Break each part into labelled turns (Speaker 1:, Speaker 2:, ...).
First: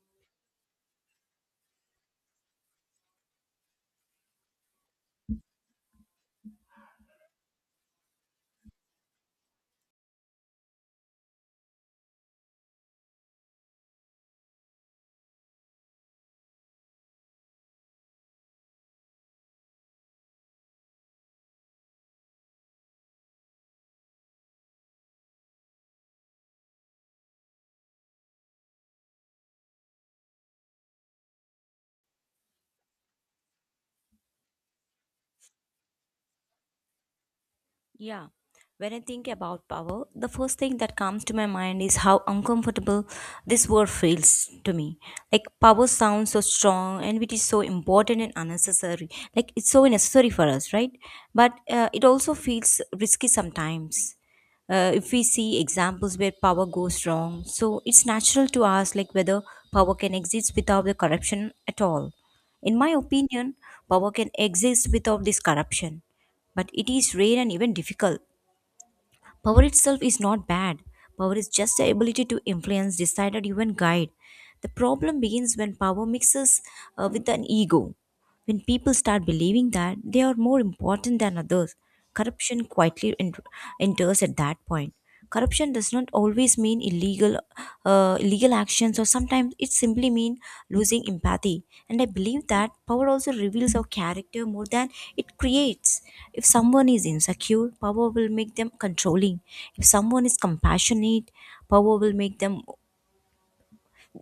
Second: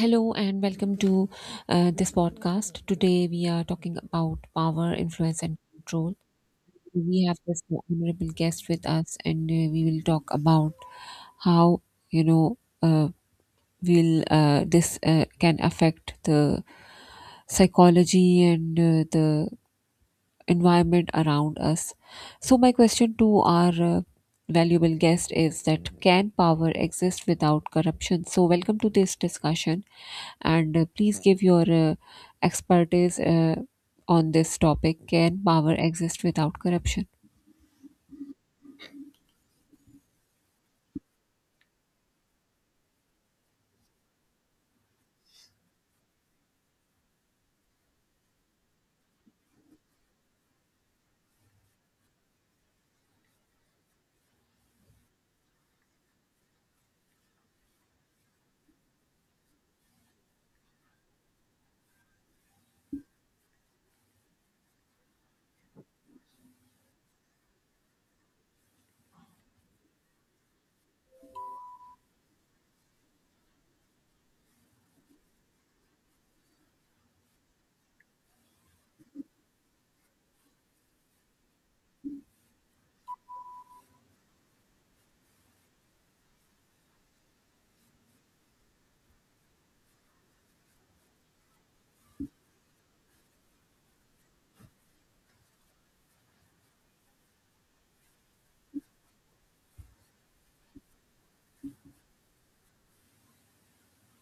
Speaker 1: Hello and welcome to this podcast. Today we are talking about power, influence, and control. We have this honorable guest with us, and we will talk about how you know will this can affect the psychology and the environment around us. So, my question to our valuable guest is that can power exist without corruption? So, welcome to this discussion, and please give your expertise on this topic. Can power exist without corruption?
Speaker 2: Yeah, when I think about power, the first thing that comes to my mind is how uncomfortable this word feels to me. Like power sounds so strong and it is so important and unnecessary. Like it's so necessary for us, right? But it also feels risky sometimes. If we see examples where power goes wrong, so it's natural to ask like whether power can exist without the corruption at all. In my opinion, power can exist without this corruption but it is rare and even difficult. Power itself is not bad. Power is just the ability to influence, decide, or even guide. The problem begins when power mixes with an ego. When people start believing that they are more important than others, corruption quietly ent- enters at that point. Corruption does not always mean illegal, illegal actions, or sometimes it simply means losing empathy. And I believe that power also reveals our character more than it creates. If someone is insecure, power will make them controlling. If someone is compassionate, power will make them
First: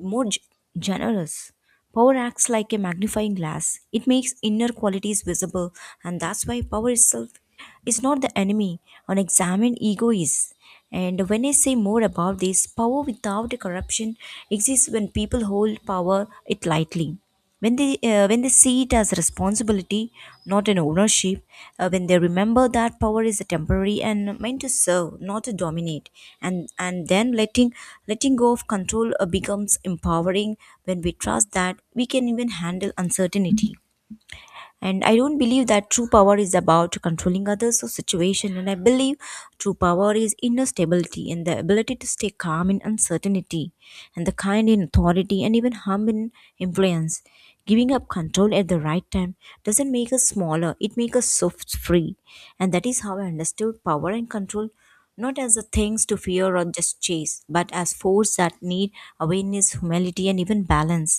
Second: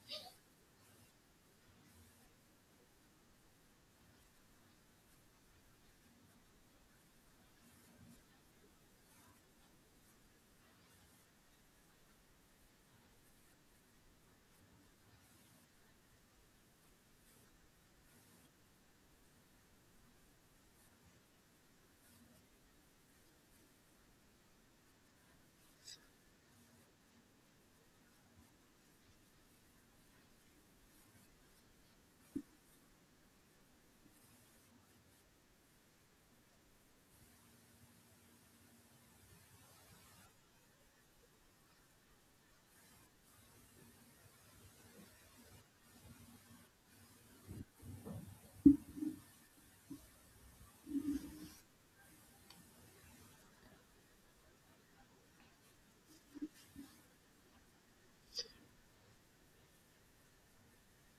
Speaker 2: more g- generous. Power acts like a magnifying glass. It makes inner qualities visible, and that's why power itself is not the enemy. Unexamined ego is. And when I say more about this, power without a corruption exists when people hold power it lightly when they see it as a responsibility not an ownership, when they remember that power is a temporary and meant to serve not to dominate, and then letting letting go of control becomes empowering when we trust that we can even handle uncertainty. And I don't believe that true power is about controlling others or situation, and I believe true power is inner stability and the ability to stay calm in uncertainty and the kind in authority and even hum in influence. Giving up control at the right time doesn't make us smaller, it makes us soft free, and that is how I understood power and control, not as the things to fear or just chase but as force that need awareness, humility and even balance.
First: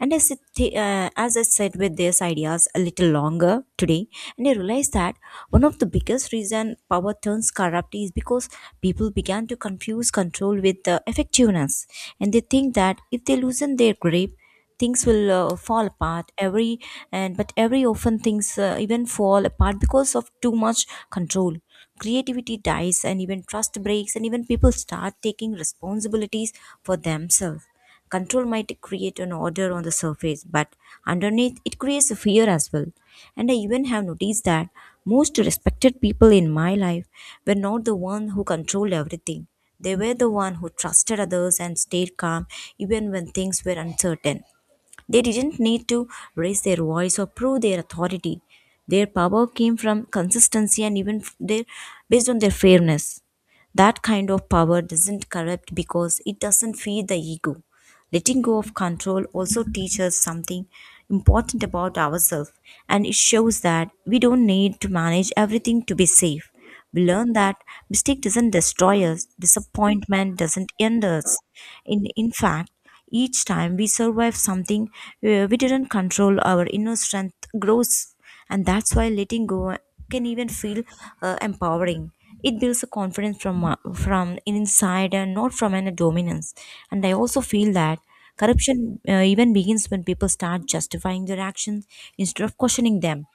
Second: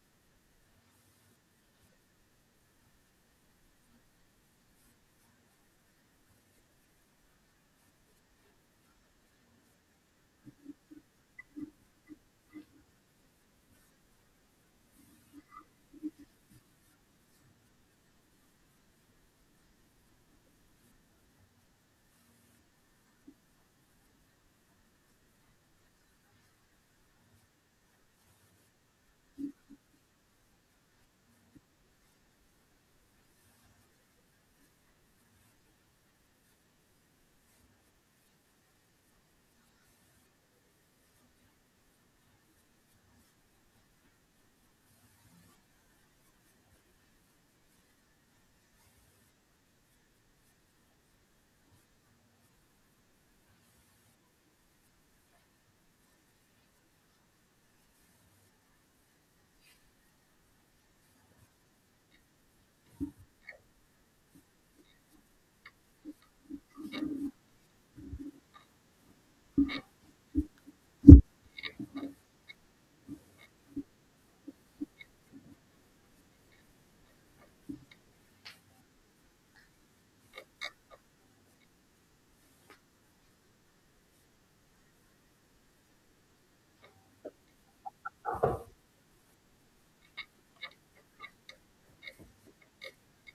Speaker 2: And as, it, t- uh, as I said with these ideas a little longer today, and I realized that one of the biggest reason power turns corrupt is because people began to confuse control with effectiveness, and they think that if they loosen their grip, things will fall apart. Every and but every often things even fall apart because of too much control. Creativity dies, and even trust breaks, and even people start taking responsibilities for themselves. Control might create an order on the surface, but underneath it creates a fear as well. And I even have noticed that most respected people in my life were not the one who controlled everything. They were the one who trusted others and stayed calm even when things were uncertain. They didn't need to raise their voice or prove their authority. Their power came from consistency and even f- their based on their fairness. That kind of power doesn't corrupt because it doesn't feed the ego. Letting go of control also teaches something important about ourselves, and it shows that we don't need to manage everything to be safe. We learn that mistake doesn't destroy us, disappointment doesn't end us. In fact, each time we survive something we didn't control, our inner strength grows, and that's why letting go can even feel empowering. It builds a confidence from inside and not from an dominance. And I also feel that corruption even begins when people start justifying their actions instead of questioning them.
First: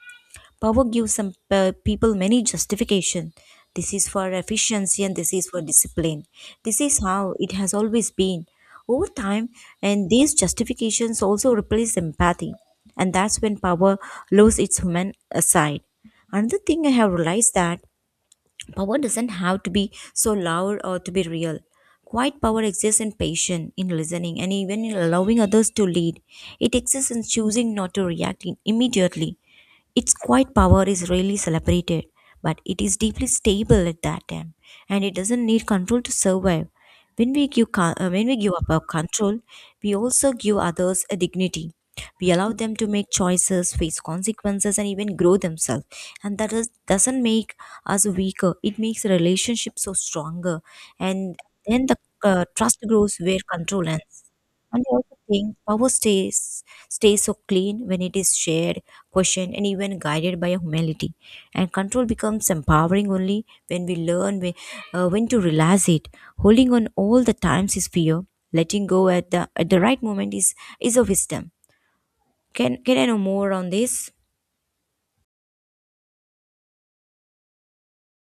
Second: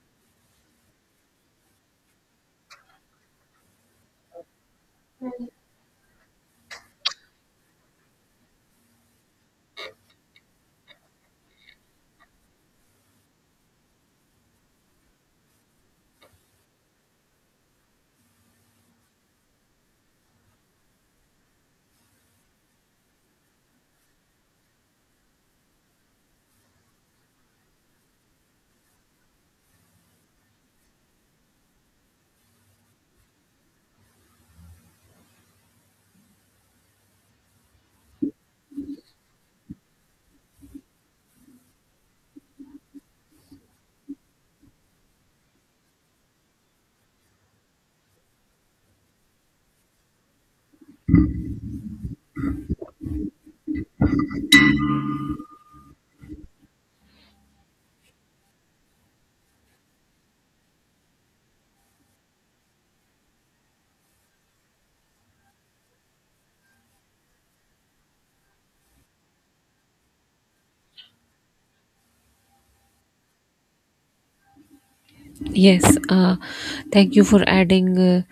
Speaker 2: Power gives some people many justification. This is for efficiency and this is for discipline. This is how it has always been. Over time, and these justifications also replace empathy, and that's when power loses its human aside. Another thing I have realized that power doesn't have to be so loud or to be real. Quiet power exists in patience, in listening, and even in allowing others to lead. It exists in choosing not to immediately. Its quiet power is rarely celebrated, but it is deeply stable at that time, and it doesn't need control to survive. When we give up our control, we also give others a dignity. We allow them to make choices, face consequences, and even grow themselves. And that is, doesn't make as weaker. It makes relationships so stronger, and then the trust grows where control ends. And I also think power stays so clean when it is shared, questioned, and even guided by humility. And control becomes empowering only when we learn when to realize it. Holding on all the times is fear. Letting go at the right moment is a wisdom. Can I know more on this?
Speaker 1: Yes, thank you for adding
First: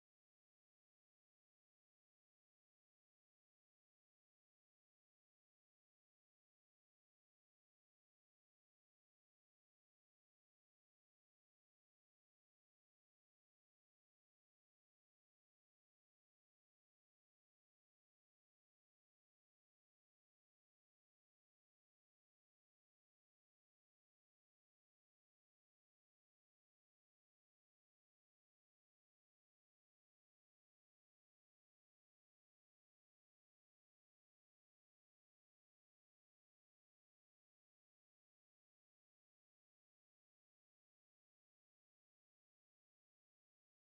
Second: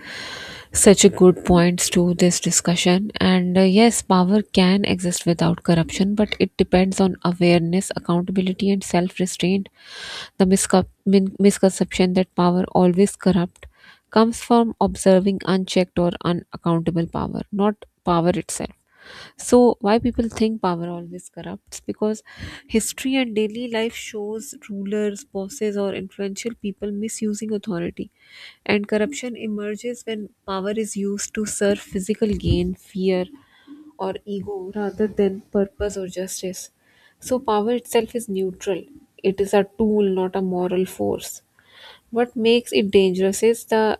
Speaker 1: such a good points to this discussion. And yes, power can exist without corruption, but it depends on awareness, accountability, and self-restraint. The misconception that power always corrupt comes from observing unchecked or unaccountable power, not power itself. So why people think power always corrupts? Because history and daily life shows rulers, bosses, or influential people misusing authority, and corruption emerges when power is used to serve physical gain, fear, or ego rather than purpose or justice. So power itself is neutral. It is a tool, not a moral force. What makes it dangerous is the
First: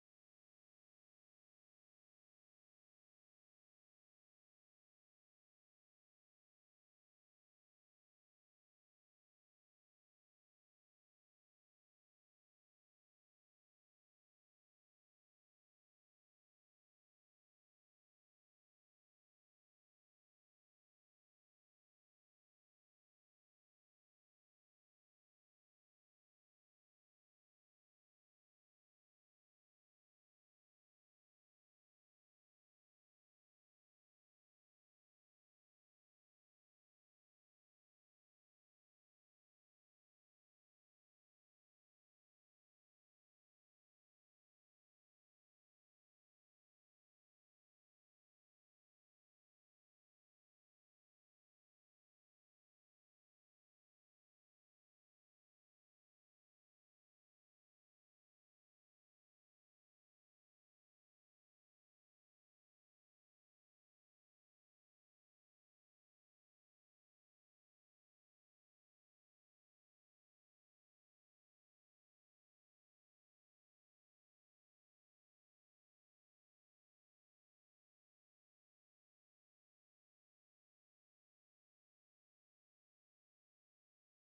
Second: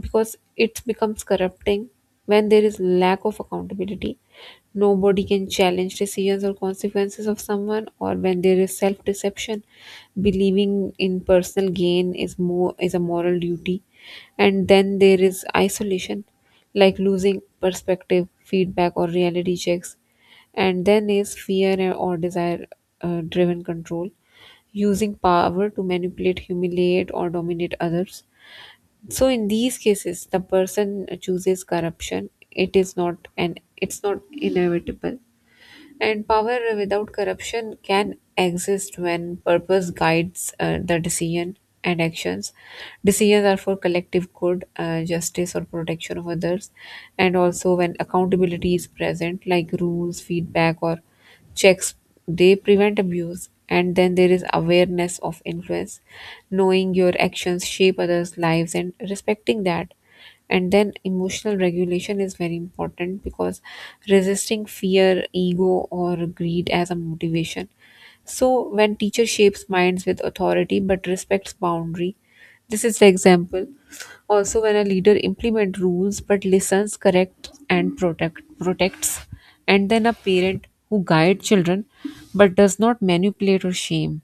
Speaker 1: because it becomes corrupting when there is lack of accountability, nobody can challenge decisions or consequences of someone, or when there is self deception, believing in personal gain is more is a moral duty. And then there is isolation, like losing perspective, feedback, or reality checks. And then is fear or desire driven control, using power to manipulate, humiliate, or dominate others. So in these cases, the person chooses corruption. It is not an. It's not inevitable. And power without corruption can exist when purpose guides the decision and actions. Decisions are for collective good, justice, or protection of others. And also, when accountability is present, like rules, feedback, or checks, they prevent abuse. And then there is awareness of influence, knowing your actions shape others' lives and respecting that. And then emotional regulation is very important because resisting fear, ego, or greed as a motivation. So when teacher shapes minds with authority but respects boundary, this is the example. Also when a leader implement rules but listens, corrects, and protects. And then a parent who guide children but does not manipulate or shame.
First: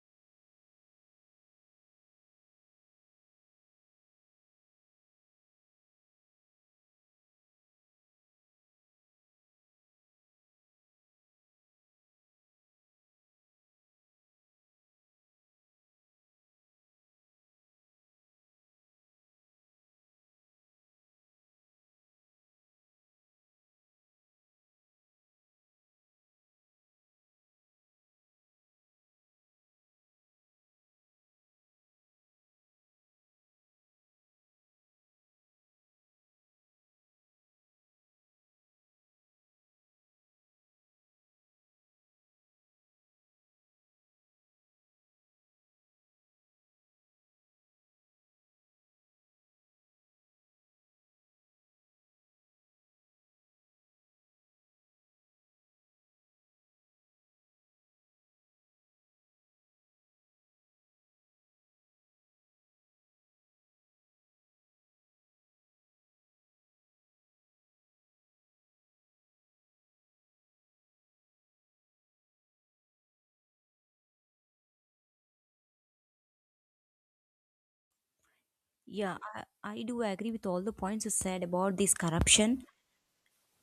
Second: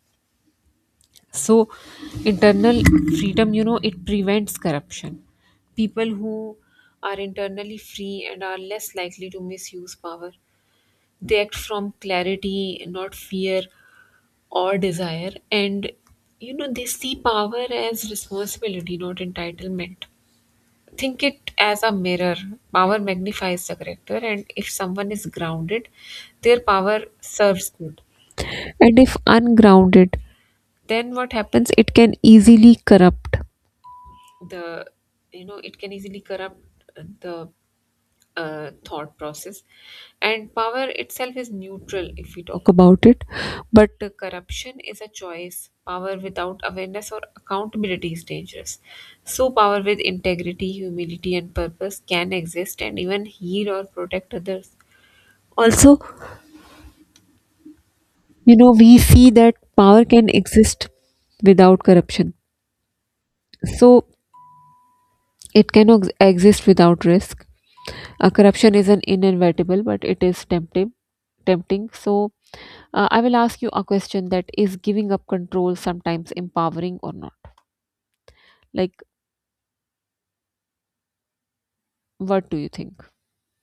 Speaker 1: So internal freedom, you know, it prevents corruption. People who are internally free and are less likely to misuse power, they act from clarity, not fear or desire. And you know, they see power as responsibility, not entitlement. Think it as a mirror. Power magnifies the character, and if someone is grounded, their power serves good. And if ungrounded, then what happens, it can easily corrupt the, you know, it can easily corrupt the thought process. And power itself is neutral if we talk about it, but corruption is a choice. Power without awareness or accountability is dangerous. So power with integrity, humility, and purpose can exist and even heal or protect others. Also, you know, we see that power can exist without corruption. So it cannot exist without risk. Corruption is an inevitable, but it is tempting. Tempting. So, I will ask you a question, that is giving up control sometimes empowering or not? Like,
Speaker 2: Yeah, I do agree with all the points you said about this
Speaker 1: what do
Speaker 2: corruption.
Speaker 1: you think?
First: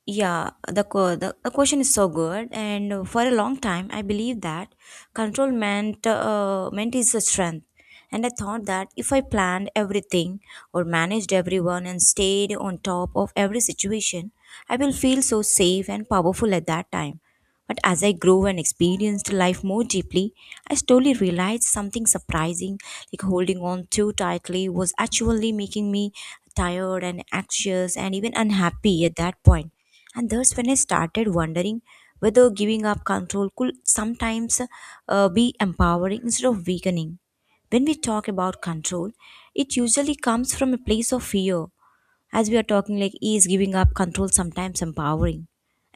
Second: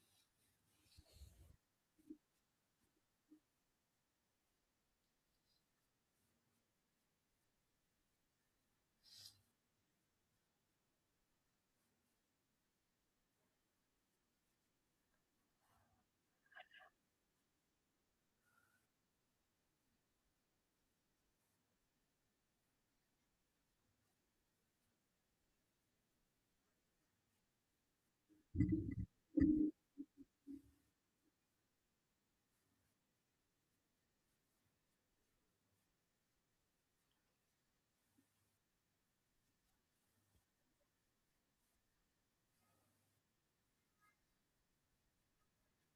Speaker 2: Yeah, the question is so good, and for a long time, I believed that control meant meant is a strength, and I thought that if I planned everything or managed everyone and stayed on top of every situation, I will feel so safe and powerful at that time. But as I grew and experienced life more deeply, I slowly realized something surprising, like holding on too tightly was actually making me tired and anxious and even unhappy at that point, and thus, when I started wondering whether giving up control could sometimes be empowering instead of weakening. When we talk about control, it usually comes from a place of fear. As we are talking, like, is giving up control sometimes empowering?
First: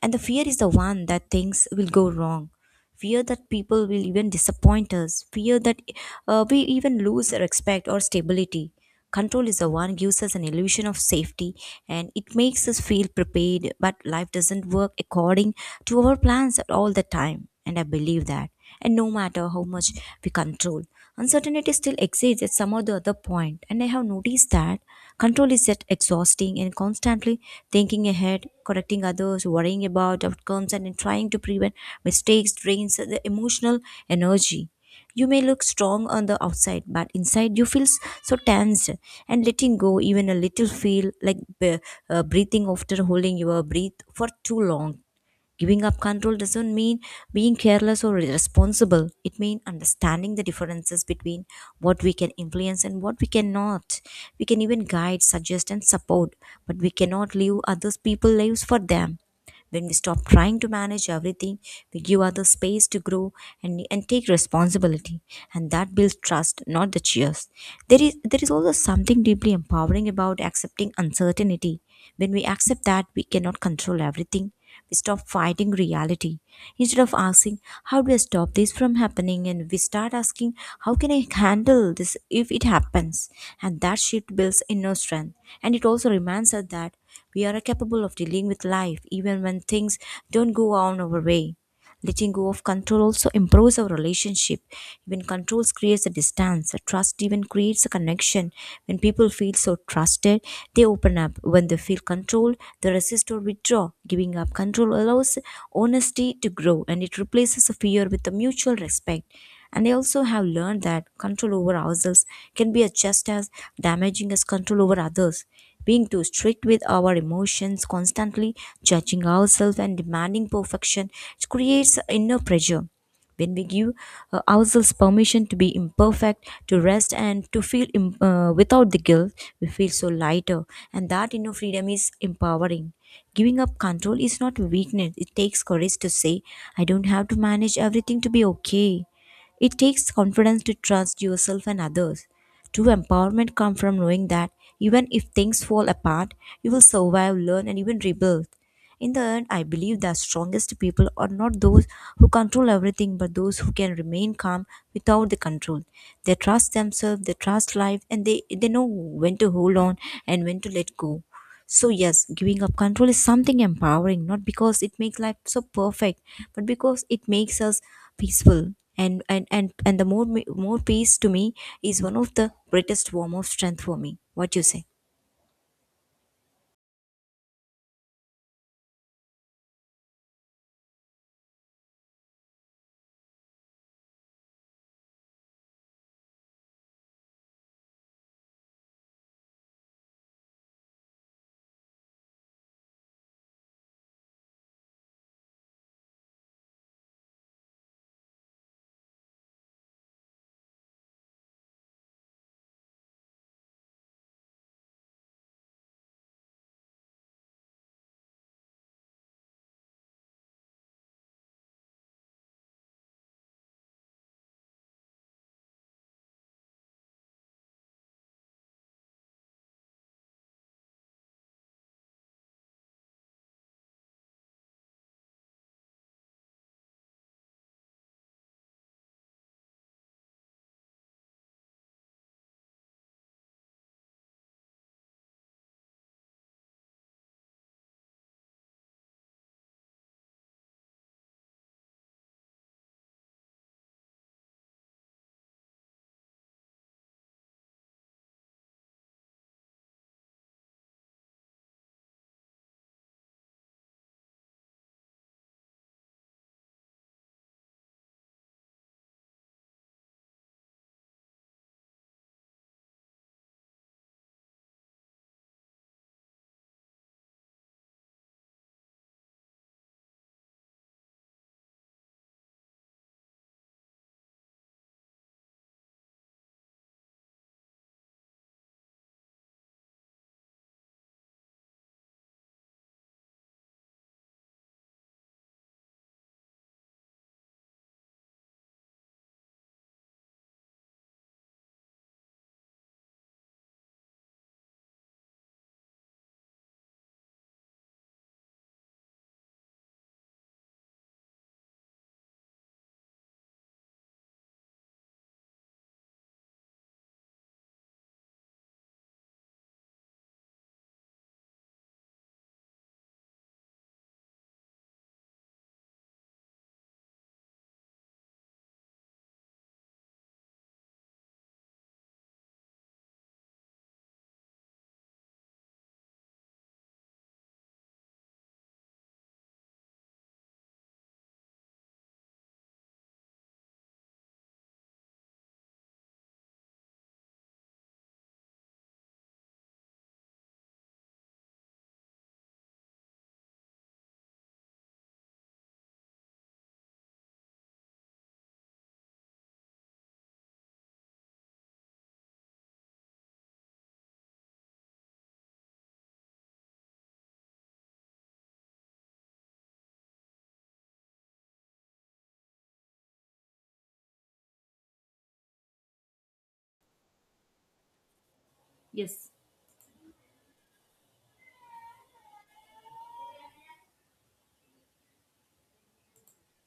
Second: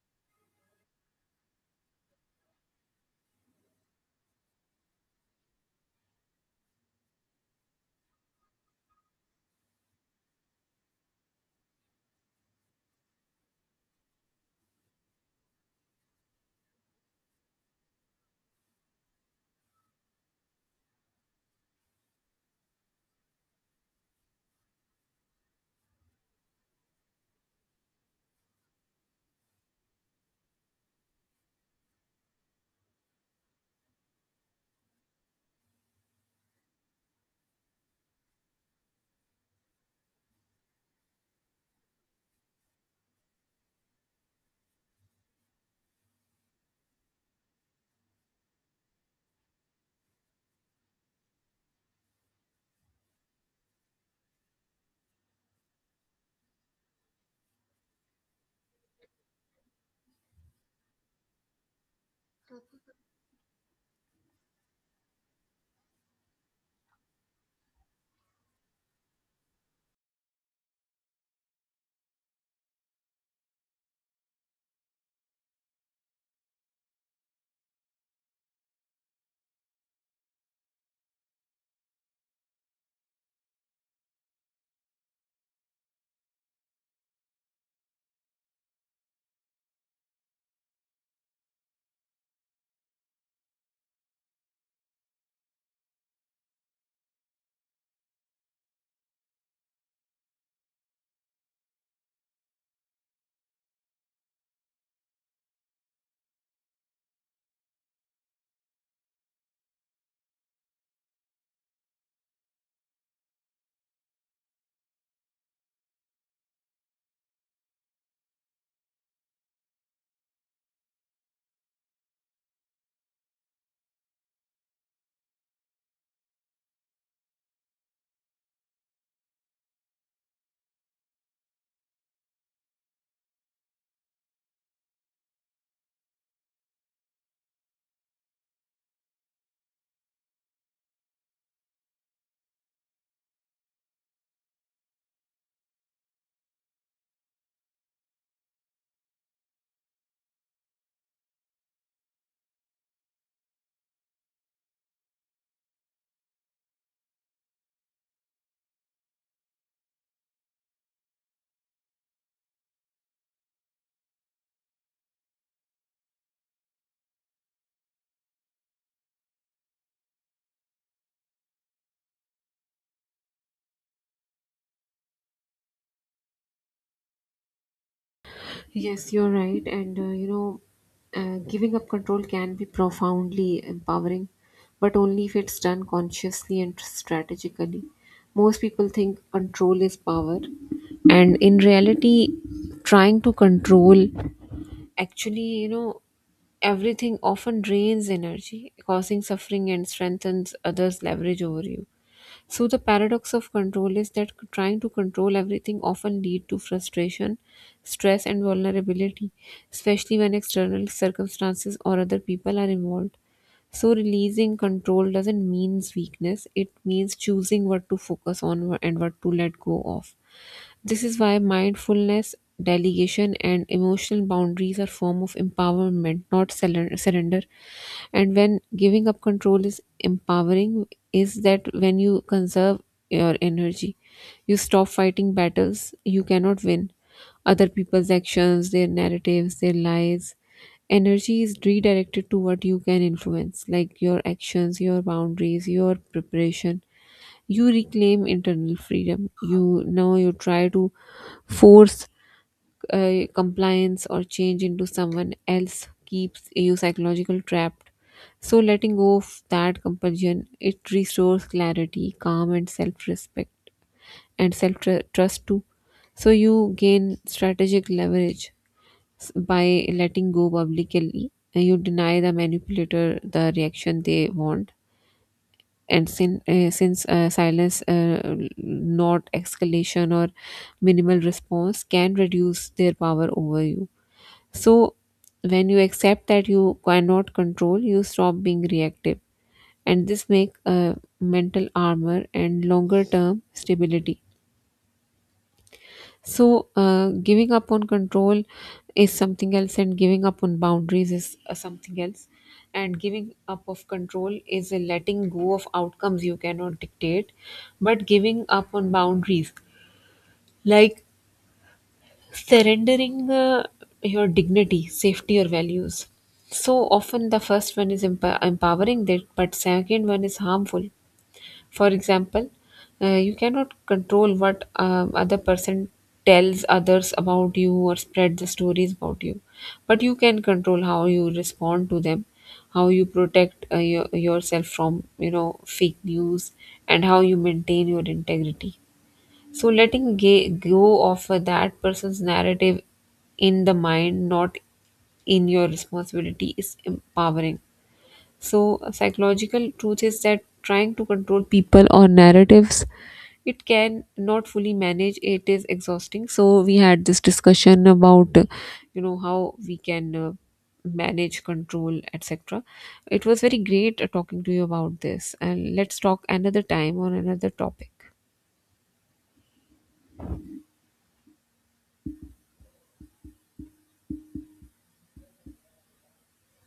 Speaker 2: And the fear is the one that things will go wrong, fear that people will even disappoint us, fear that we even lose respect or stability. Control is the one gives us an illusion of safety, and it makes us feel prepared, but life doesn't work according to our plans at all the time. And I believe that. And no matter how much we control. Uncertainty still exists at some or the other point, and I have noticed that control is yet exhausting and constantly thinking ahead, correcting others, worrying about outcomes, and then trying to prevent mistakes drains the emotional energy. You may look strong on the outside, but inside you feel so tensed, and letting go even a little feel like breathing after holding your breath for too long. Giving up control doesn't mean being careless or irresponsible. It means understanding the differences between what we can influence and what we cannot. We can even guide, suggest, and support, but we cannot live others people's lives for them. When we stop trying to manage everything, we give others space to grow and take responsibility. And that builds trust, not the cheers. There is also something deeply empowering about accepting uncertainty. When we accept that we cannot control everything, we stop fighting reality. Instead of asking, how do I stop this from happening? And we start asking, how can I handle this if it happens? And that shift builds inner strength. And it also reminds us that we are capable of dealing with life even when things don't go on our way. Letting go of control also improves our relationship. Even controls creates a distance. Trust even creates a connection. When people feel so trusted, they open up. When they feel controlled, they resist or withdraw. Giving up control allows honesty to grow, and it replaces fear with a mutual respect. And I also have learned that control over ourselves can be just as damaging as control over others. Being too strict with our emotions, constantly judging ourselves and demanding perfection creates inner pressure. When we give ourselves permission to be imperfect, to rest, and to without the guilt, we feel so lighter, and that inner freedom is empowering. Giving up control is not weakness, it takes courage to say, I don't have to manage everything to be okay. It takes confidence to trust yourself and others. True empowerment comes from knowing that even if things fall apart, you will survive, learn, and even rebuild. In the end, I believe the strongest people are not those who control everything, but those who can remain calm without the control. They trust themselves, they trust life, and they know when to hold on and when to let go. So, yes, giving up control is something empowering, not because it makes life so perfect, but because it makes us peaceful, and the more peace to me is one of the greatest form of strength for me. What you say?
Speaker 1: Yes, you're right. And you know, giving up control can be profoundly empowering, but only if it's done consciously and strategically. Most people think control is power, and in reality, trying to control actually, you know, everything often drains energy, causing suffering and strengthens others' leverage over you. So the paradox of control is that trying to control everything often lead to frustration, stress, and vulnerability, especially when external circumstances or other people are involved. So, releasing control doesn't mean weakness, it means choosing what to focus on and what to let go of. This is why mindfulness, delegation, and emotional boundaries are form of empowerment, not surrender. And when giving up control is empowering, is that when you conserve your energy, you stop fighting battles you cannot win, other people's actions, their narratives, their lies, energy is redirected to what you can influence, like your actions, your boundaries, your preparation. You reclaim internal freedom. You try to force compliance or change into someone else, keeps you psychological trapped. So letting go of that compulsion, it restores clarity, calm, and self-respect and self-trust too. So you gain strategic leverage. By letting go publicly, you deny the manipulator the reaction they want. And since silence, not escalation or minimal response, can reduce their power over you. So, when you accept that you cannot control, you stop being reactive, and this make a mental armor and longer term stability. So, giving up on control is something else, and giving up on boundaries is something else. And giving up of control is a letting go of outcomes you cannot dictate, but giving up on boundaries, like surrendering your dignity, safety, or values. So often, the first one is empowering, that, but second one is harmful. For example, you cannot control what other person tells others about you or spread the stories about you, but you can control how you respond to them, how you protect yourself from, you know, fake news, and how you maintain your integrity. So letting go of that person's narrative in the mind, not in your responsibility, is empowering. So, a psychological truth is that trying to control people or narratives, it can not fully manage. It is exhausting. So, we had this discussion about, you know, how we can manage, control, etc. It was very great talking to you about this, and let's talk another time on another topic.
Speaker 2: Yes.